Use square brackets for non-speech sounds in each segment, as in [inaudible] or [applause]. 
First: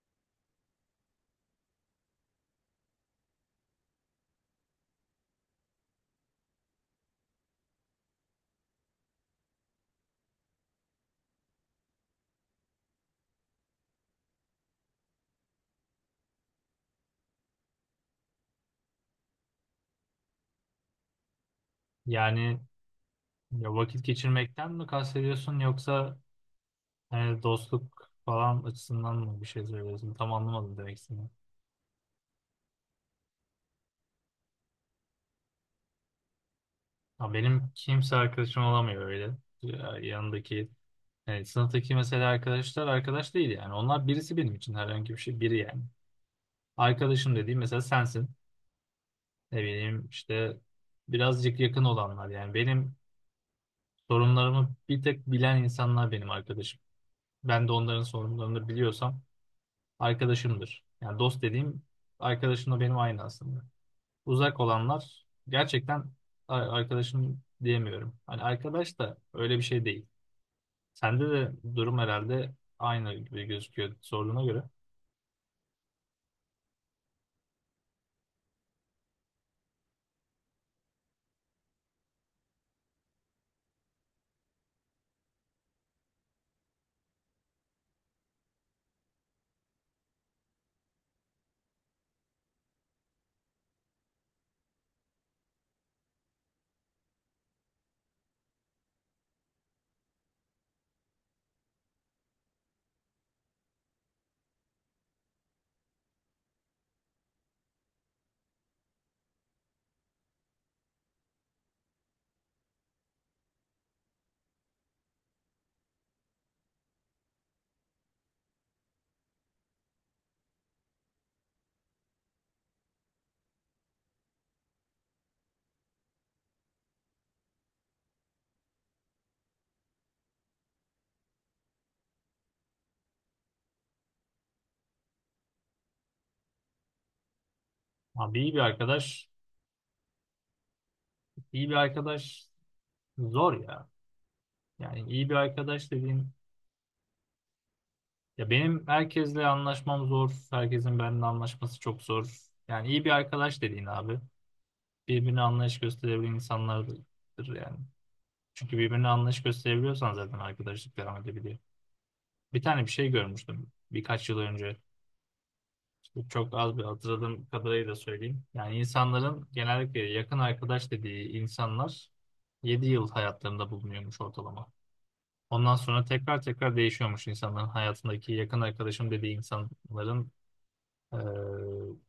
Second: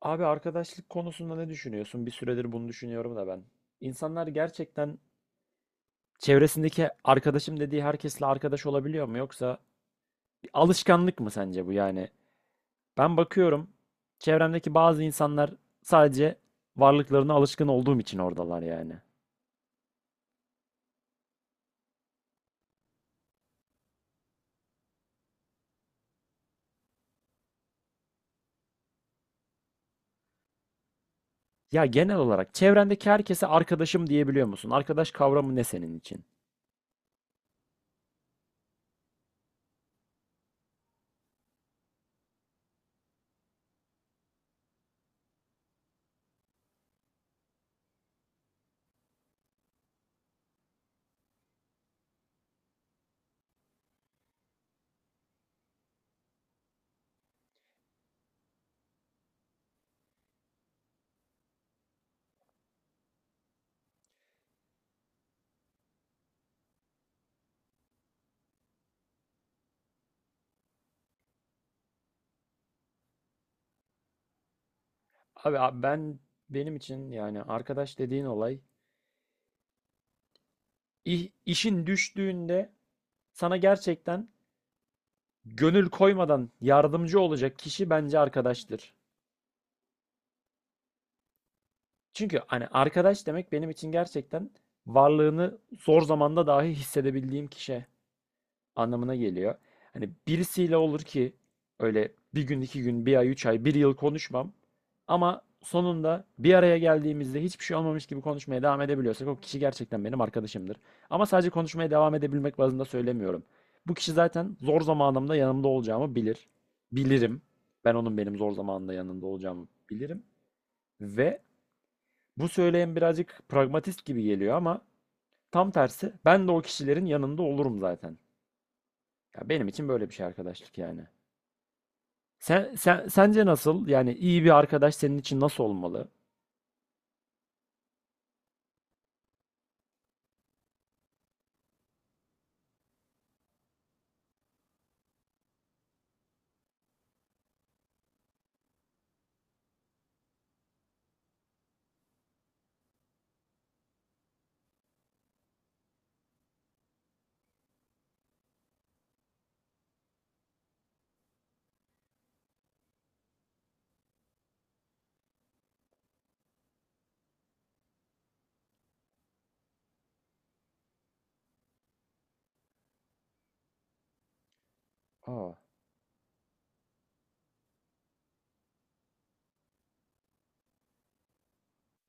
Abi arkadaşlık konusunda ne düşünüyorsun? Bir süredir bunu düşünüyorum da ben. İnsanlar gerçekten çevresindeki arkadaşım dediği herkesle arkadaş olabiliyor mu? Yoksa bir alışkanlık mı sence bu yani? Ben bakıyorum çevremdeki bazı insanlar sadece varlıklarına alışkın olduğum için oradalar yani. Yani ya vakit geçirmekten mi kastediyorsun yoksa hani dostluk falan açısından mı bir şey söylüyorsun? Tam anlamadım demek istediğini. Ya genel olarak çevrendeki herkese arkadaşım diyebiliyor musun? Arkadaş kavramı ne senin için? Ya benim kimse arkadaşım olamıyor öyle. Ya yanındaki yani sınıftaki mesela arkadaşlar arkadaş değil yani. Onlar birisi benim için herhangi bir şey biri yani. Arkadaşım dediğim mesela sensin. Ne bileyim işte birazcık yakın olanlar yani. Benim sorunlarımı bir tek bilen insanlar benim arkadaşım. Ben de onların sorunlarını biliyorsam arkadaşımdır. Yani dost dediğim arkadaşımla benim aynı aslında. Uzak olanlar gerçekten arkadaşım diyemiyorum. Hani arkadaş da öyle bir şey değil. Sende de durum herhalde aynı gibi gözüküyor sorduğuna göre. Abi benim için yani arkadaş dediğin olay işin düştüğünde sana gerçekten gönül koymadan yardımcı olacak kişi bence arkadaştır. Çünkü hani arkadaş demek benim için gerçekten varlığını zor zamanda dahi hissedebildiğim kişi anlamına geliyor. Hani birisiyle olur ki öyle bir gün, iki gün, bir ay, üç ay, bir yıl konuşmam. Ama sonunda bir araya geldiğimizde hiçbir şey olmamış gibi konuşmaya devam edebiliyorsak o kişi gerçekten benim arkadaşımdır. Ama sadece konuşmaya devam edebilmek bazında söylemiyorum. Bu kişi zaten zor zamanımda yanımda olacağımı bilir. Bilirim. Ben onun benim zor zamanımda yanında olacağımı bilirim. Ve bu söyleyen birazcık pragmatist gibi geliyor ama tam tersi ben de o kişilerin yanında olurum zaten. Ya benim için böyle bir şey arkadaşlık yani. Sen sence nasıl? Yani iyi bir arkadaş senin için nasıl olmalı? Abi iyi bir arkadaş, iyi bir arkadaş zor ya. Yani iyi bir arkadaş dediğin ya benim herkesle anlaşmam zor. Herkesin benimle anlaşması çok zor. Yani iyi bir arkadaş dediğin abi birbirine anlayış gösterebilen insanlardır yani. Çünkü birbirine anlayış gösterebiliyorsan zaten arkadaşlık devam edebiliyor. Bir tane bir şey görmüştüm birkaç yıl önce. İşte çok az bir hatırladığım kadarıyla söyleyeyim. Yani insanların genellikle yakın arkadaş dediği insanlar 7 yıl hayatlarında bulunuyormuş ortalama. Aa, Ondan sonra tekrar tekrar değişiyormuş insanların hayatındaki yakın arkadaşım dediği insanların eee,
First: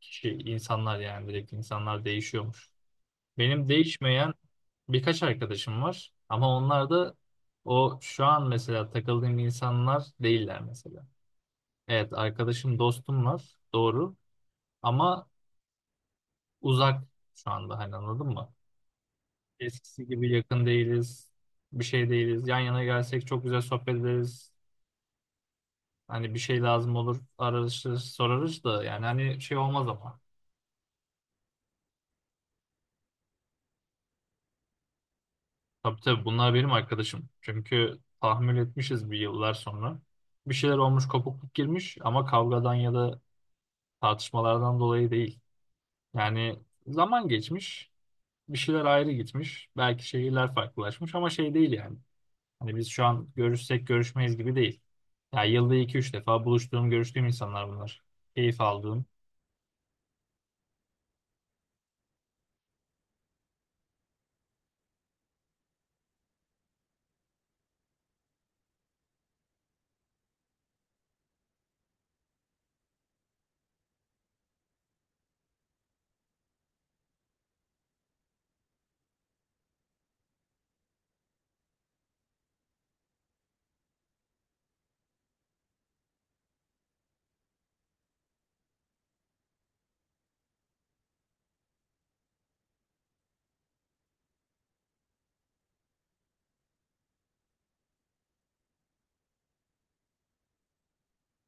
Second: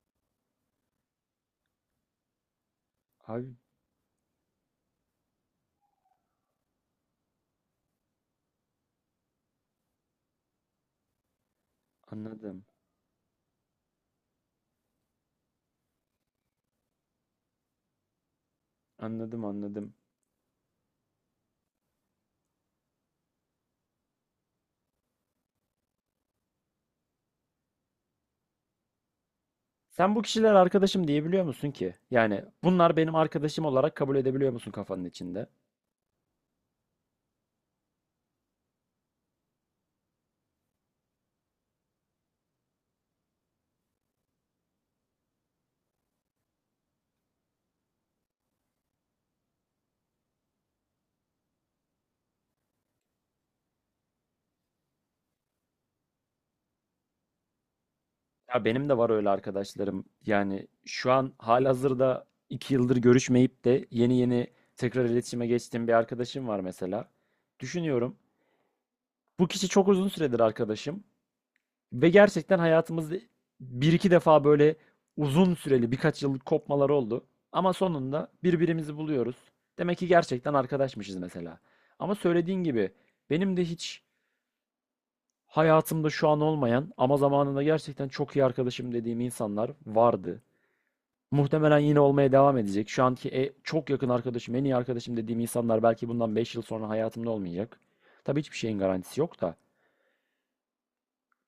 kişi insanlar yani direkt insanlar değişiyormuş. abi Benim değişmeyen birkaç arkadaşım var ama onlar da o şu an mesela takıldığım insanlar değiller mesela. Evet anladım. arkadaşım dostum var doğru ama uzak şu anda hani anladın mı? Anladım, anladım. Eskisi gibi yakın değiliz bir şey değiliz yan yana gelsek çok güzel sohbet ederiz. Hani bir şey lazım olur ararız sorarız da yani hani şey olmaz Sen ama. bu kişiler arkadaşım diyebiliyor musun ki? Yani bunlar benim arkadaşım olarak kabul edebiliyor musun kafanın içinde? Tabii tabii bunlar benim arkadaşım çünkü tahammül etmişiz bir yıllar sonra. Bir şeyler olmuş kopukluk girmiş ama kavgadan ya da tartışmalardan dolayı değil. Yani zaman geçmiş, bir şeyler ayrı gitmiş, belki şehirler farklılaşmış ama şey değil yani. Hani biz şu an görüşsek görüşmeyiz gibi değil. Ya yılda iki üç defa buluştuğum, görüştüğüm insanlar bunlar. Keyif Ya benim de aldığım. var öyle arkadaşlarım. Yani şu an halihazırda 2 yıldır görüşmeyip de yeni yeni tekrar iletişime geçtiğim bir arkadaşım var mesela. Düşünüyorum. Bu kişi çok uzun süredir arkadaşım. Ve gerçekten hayatımızda bir iki defa böyle uzun süreli birkaç yıllık kopmalar oldu. Ama sonunda birbirimizi buluyoruz. Demek ki gerçekten arkadaşmışız mesela. Ama söylediğin gibi benim de hiç hayatımda şu an olmayan ama zamanında gerçekten çok iyi arkadaşım dediğim insanlar vardı. Muhtemelen yine olmaya devam edecek. Şu anki çok yakın arkadaşım, en iyi arkadaşım dediğim insanlar belki bundan 5 yıl sonra hayatımda olmayacak. Tabii hiçbir şeyin garantisi yok da.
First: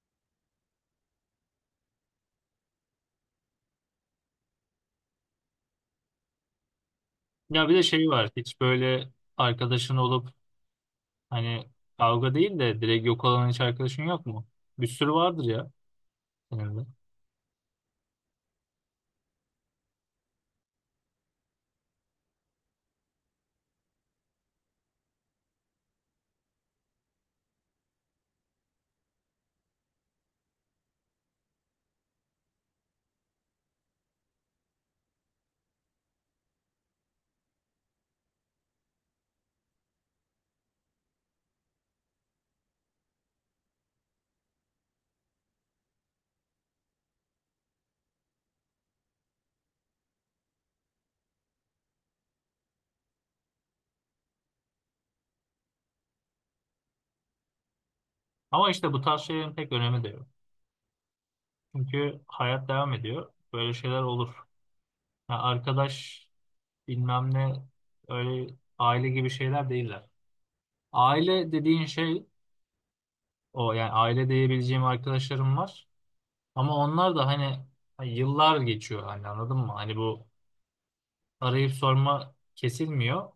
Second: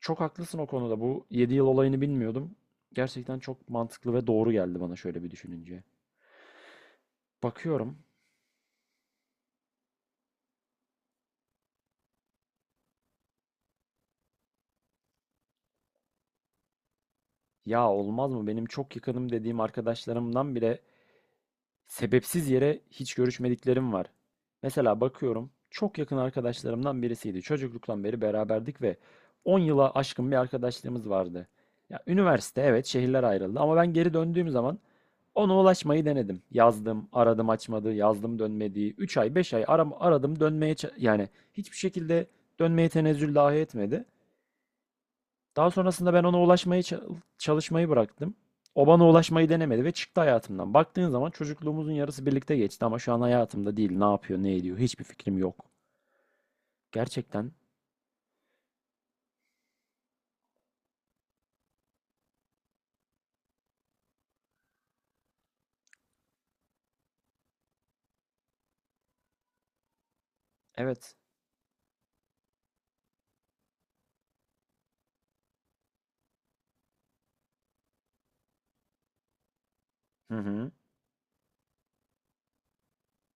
Çok haklısın o konuda. Bu 7 yıl olayını bilmiyordum. Gerçekten çok mantıklı ve doğru geldi bana şöyle bir düşününce. Ya bir de Bakıyorum. şey var, hiç böyle arkadaşın olup hani kavga değil de direkt yok olan hiç arkadaşın yok mu? Bir sürü vardır ya senin de. Ya olmaz mı? Benim çok yakınım dediğim arkadaşlarımdan bile sebepsiz yere hiç görüşmediklerim var. Mesela bakıyorum. Çok yakın arkadaşlarımdan birisiydi. Çocukluktan beri beraberdik ve 10 yıla aşkın bir arkadaşlığımız vardı. Ya üniversite evet şehirler ayrıldı ama ben geri döndüğüm zaman ona ulaşmayı denedim. Yazdım, aradım açmadı, yazdım dönmedi. 3 ay, 5 ay aradım dönmeye yani hiçbir şekilde dönmeye tenezzül dahi etmedi. Daha sonrasında ben ona ulaşmayı çalışmayı bıraktım. O bana ulaşmayı denemedi ve çıktı hayatımdan. Baktığın zaman çocukluğumuzun yarısı birlikte geçti ama şu an hayatımda değil. Ne yapıyor, ne ediyor hiçbir fikrim yok. Gerçekten Ama işte bu tarz şeylerin pek önemi de yok. Çünkü hayat devam ediyor. Böyle şeyler olur. Ya arkadaş bilmem ne öyle aile gibi şeyler değiller. evet. Aile dediğin şey o yani aile diyebileceğim arkadaşlarım var. Ama onlar da hani hani yıllar geçiyor hani anladın mı? Hani bu Hı hı. arayıp sorma kesilmiyor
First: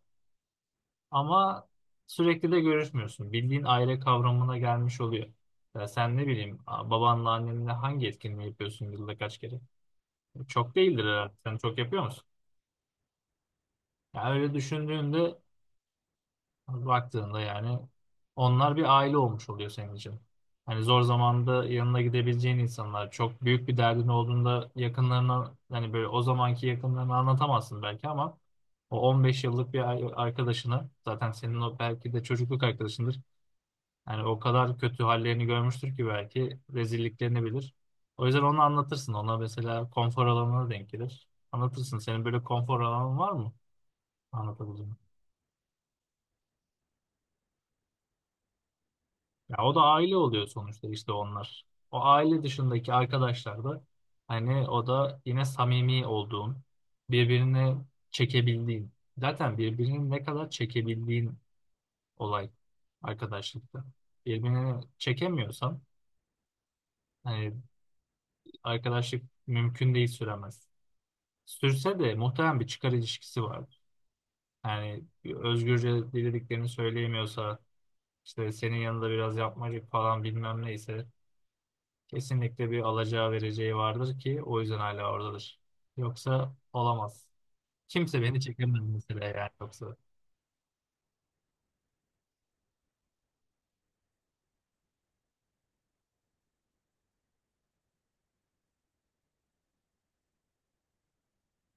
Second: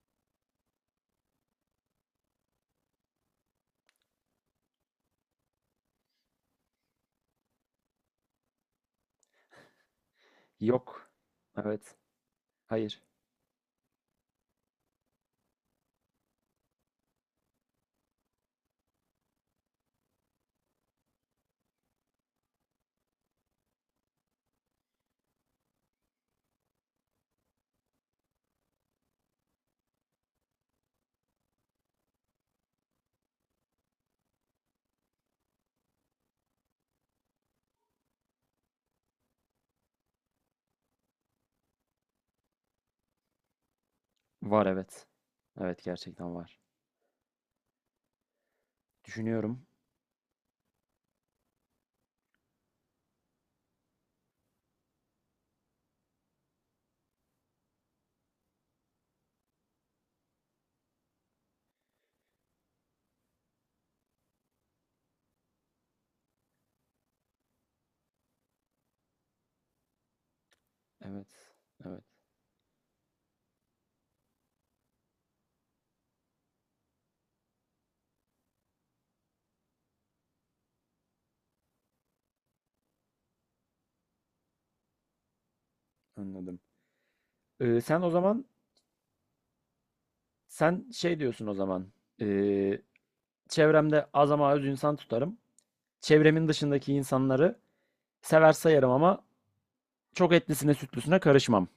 ama sürekli de görüşmüyorsun. Bildiğin aile kavramına gelmiş oluyor. Ya sen ne bileyim babanla annenle hangi etkinliği yapıyorsun yılda kaç kere? Çok değildir Yok. herhalde. Sen çok Evet. yapıyor musun? Hayır. Ya öyle düşündüğünde baktığında yani onlar bir aile olmuş oluyor senin için. Hani zor zamanda yanına gidebileceğin insanlar, çok büyük bir derdin olduğunda yakınlarına hani böyle o zamanki yakınlarına anlatamazsın belki ama o 15 yıllık bir arkadaşını zaten senin o belki de çocukluk arkadaşındır. Yani o kadar kötü hallerini görmüştür ki belki rezilliklerini bilir. O yüzden onu anlatırsın. Ona mesela konfor alanına denk gelir. Anlatırsın. Senin böyle konfor alanın var mı? Var Anlatabileceğin. evet. Evet gerçekten var. Ya Düşünüyorum. o da aile oluyor sonuçta işte onlar. O aile dışındaki arkadaşlar da hani o da yine samimi olduğun, birbirini çekebildiğin. Zaten birbirini ne kadar çekebildiğin olay arkadaşlıkta. Birbirini çekemiyorsan hani arkadaşlık mümkün değil süremez. Evet. Sürse Evet. de muhtemelen bir çıkar ilişkisi vardır. Yani bir özgürce dilediklerini söyleyemiyorsa işte senin yanında biraz yapmacık falan bilmem neyse, kesinlikle bir alacağı vereceği vardır ki o yüzden hala oradadır. Yoksa Anladım. olamaz. Sen o Kimse beni zaman çekemez mesela yani yoksa. sen şey diyorsun o zaman. ee, çevremde az ama az insan tutarım. Çevremin dışındaki insanları sever sayarım ama çok etlisine sütlüsüne karışmam.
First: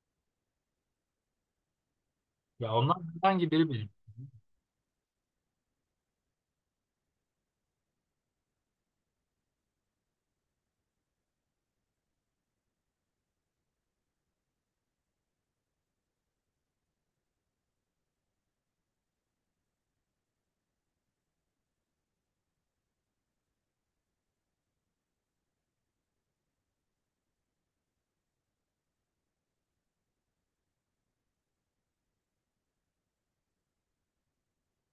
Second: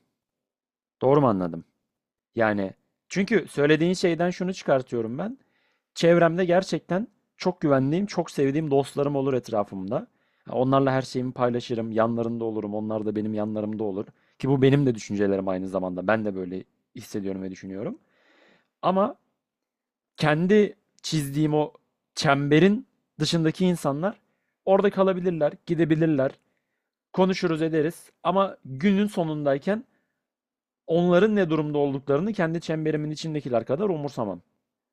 Doğru mu anladım? Yani Ya onlar çünkü hangi biri benim. söylediğin şeyden şunu çıkartıyorum ben. Çevremde gerçekten çok güvendiğim, çok sevdiğim dostlarım olur etrafımda. Onlarla her şeyimi paylaşırım, yanlarında olurum, onlar da benim yanlarımda olur. Ki bu benim de düşüncelerim aynı zamanda. Ben de böyle hissediyorum ve düşünüyorum. Ama kendi çizdiğim o çemberin dışındaki insanlar orada kalabilirler, gidebilirler. Konuşuruz ederiz ama günün sonundayken onların ne durumda olduklarını kendi çemberimin içindekiler kadar umursamam.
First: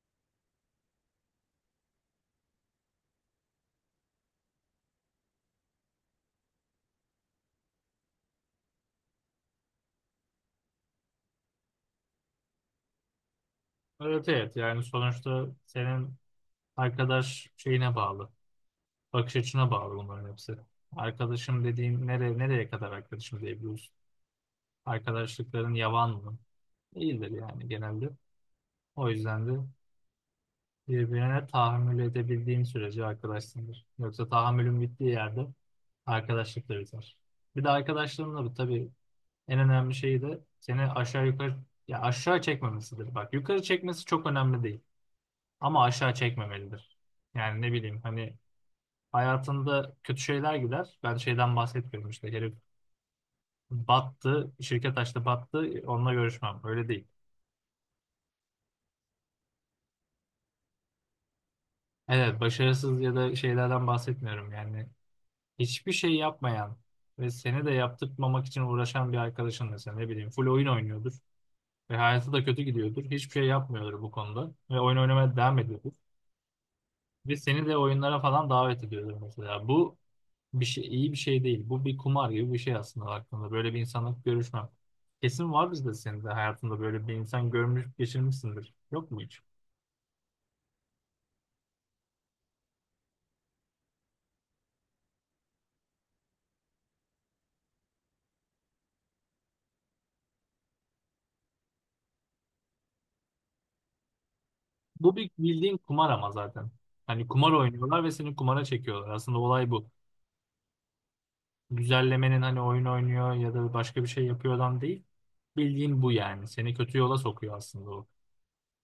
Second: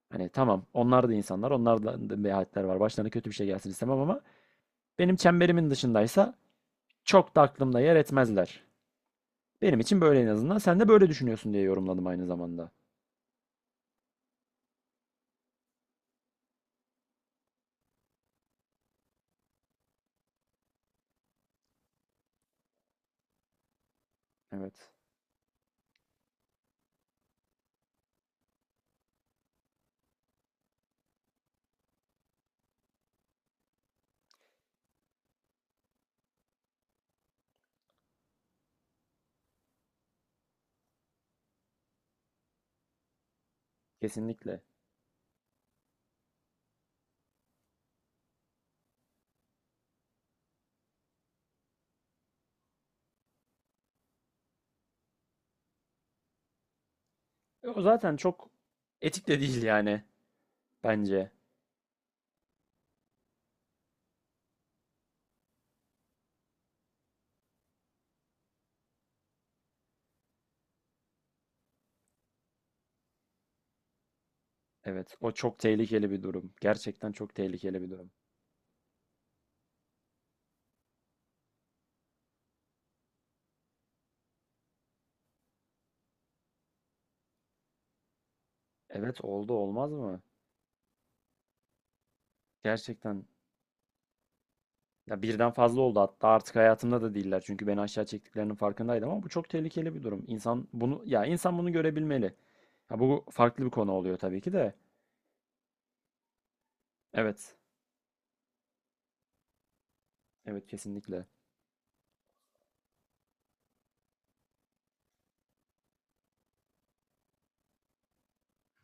Hani tamam onlar da insanlar, onlar da menfaatler var. Başlarına kötü bir şey gelsin istemem ama benim çemberimin dışındaysa çok da aklımda yer etmezler. Benim için böyle en azından. Sen de böyle düşünüyorsun diye yorumladım aynı zamanda. Evet evet yani sonuçta senin arkadaş şeyine bağlı. Bakış açına bağlı bunların hepsi. Arkadaşım dediğin nereye, nereye kadar arkadaşım diyebiliyorsun? Evet, Arkadaşlıkların yavan mı? Değildir yani genelde. O yüzden de birbirine tahammül edebildiğin sürece arkadaşsındır. Yoksa tahammülün bittiği yerde arkadaşlıkla biter. Bir de arkadaşlığın da tabii en önemli şey de seni aşağı yukarı ya aşağı çekmemesidir. Bak yukarı çekmesi çok kesinlikle. önemli değil ama aşağı çekmemelidir. Yani ne bileyim hani hayatında kötü şeyler gider. Ben şeyden bahsetmiyorum işte herif battı, şirket açtı battı onunla görüşmem. Öyle değil. E, o zaten çok etik de değil yani bence. Evet başarısız ya da şeylerden bahsetmiyorum yani. Hiçbir şey yapmayan ve seni de yaptırmamak için uğraşan bir arkadaşın mesela ne bileyim full oyun oynuyordur. Ve hayatı da kötü gidiyordur. Hiçbir şey yapmıyordur bu konuda. Ve oyun Evet, o oynamaya çok devam ediyordur. tehlikeli bir durum. Gerçekten çok Ve seni de tehlikeli bir durum. oyunlara falan davet ediyordur mesela. Bu bir şey, iyi bir şey değil. Bu bir kumar gibi bir şey aslında baktığında. Böyle bir insanla görüşmem. Kesin var bizde senin de hayatında böyle bir insan görmüş, geçirmişsindir. Yok mu Evet, hiç? oldu olmaz mı? Gerçekten. Ya birden fazla oldu hatta artık hayatımda da değiller. Çünkü beni aşağı çektiklerinin farkındaydım ama bu çok tehlikeli bir durum. İnsan bunu ya insan bunu görebilmeli. Ha bu farklı bir konu oluyor tabii ki de. Bu bir bildiğin kumar ama zaten. Hani kumar Evet. oynuyorlar ve seni kumara çekiyorlar. Aslında olay bu. Evet kesinlikle. Güzellemenin hani oyun oynuyor ya da başka bir şey yapıyordan değil. Bildiğin bu yani. Seni kötü yola sokuyor aslında o.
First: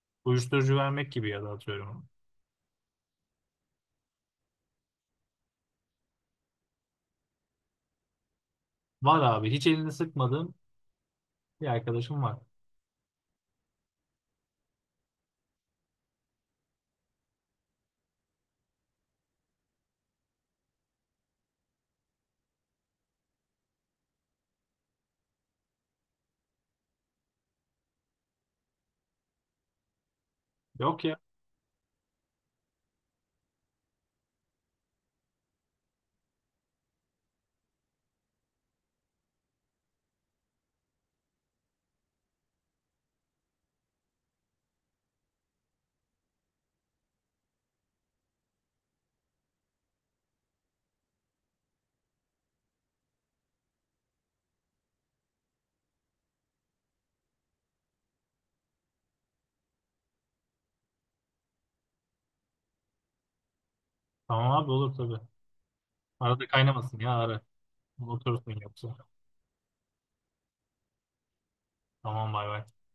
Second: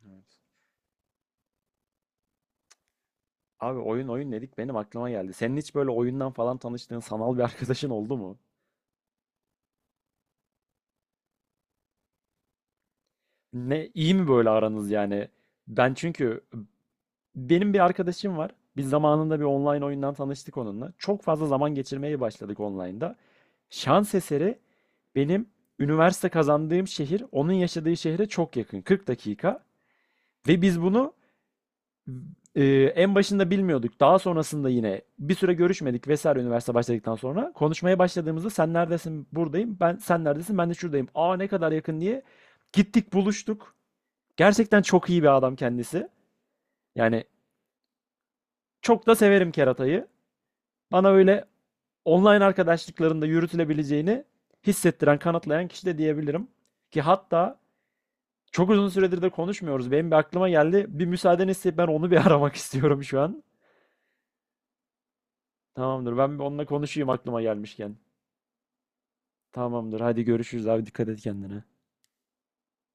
Evet. Uyuşturucu vermek gibi ya da atıyorum. Abi oyun oyun dedik benim aklıma geldi. Senin hiç böyle oyundan falan tanıştığın sanal bir arkadaşın oldu mu? Var abi. Hiç elini sıkmadığım bir arkadaşım var. Ne iyi mi böyle aranız yani? Ben çünkü benim bir arkadaşım var. Biz zamanında bir online oyundan tanıştık onunla. Çok fazla zaman geçirmeye başladık online'da. Şans eseri benim üniversite kazandığım şehir onun yaşadığı şehre çok yakın. 40 dakika. Ve biz Yok bunu ya. e, en başında bilmiyorduk. Daha sonrasında yine bir süre görüşmedik vesaire üniversite başladıktan sonra. Konuşmaya başladığımızda sen neredesin? Buradayım. Ben sen neredesin? Ben de şuradayım. Aa ne kadar yakın diye gittik buluştuk. Gerçekten çok iyi bir adam kendisi. Yani çok da severim keratayı. Bana öyle online arkadaşlıklarında yürütülebileceğini hissettiren, kanıtlayan kişi de diyebilirim. Ki hatta çok uzun süredir de konuşmuyoruz. Benim bir aklıma geldi. Bir müsaadeni isteyip ben onu bir [laughs] aramak istiyorum şu an. Tamam abi olur tabii. Tamamdır. Ben bir Arada onunla kaynamasın konuşayım ya ara. aklıma gelmişken. Oturursun yoksa. Tamamdır. Hadi görüşürüz abi. Dikkat et kendine. Tamam bay bay.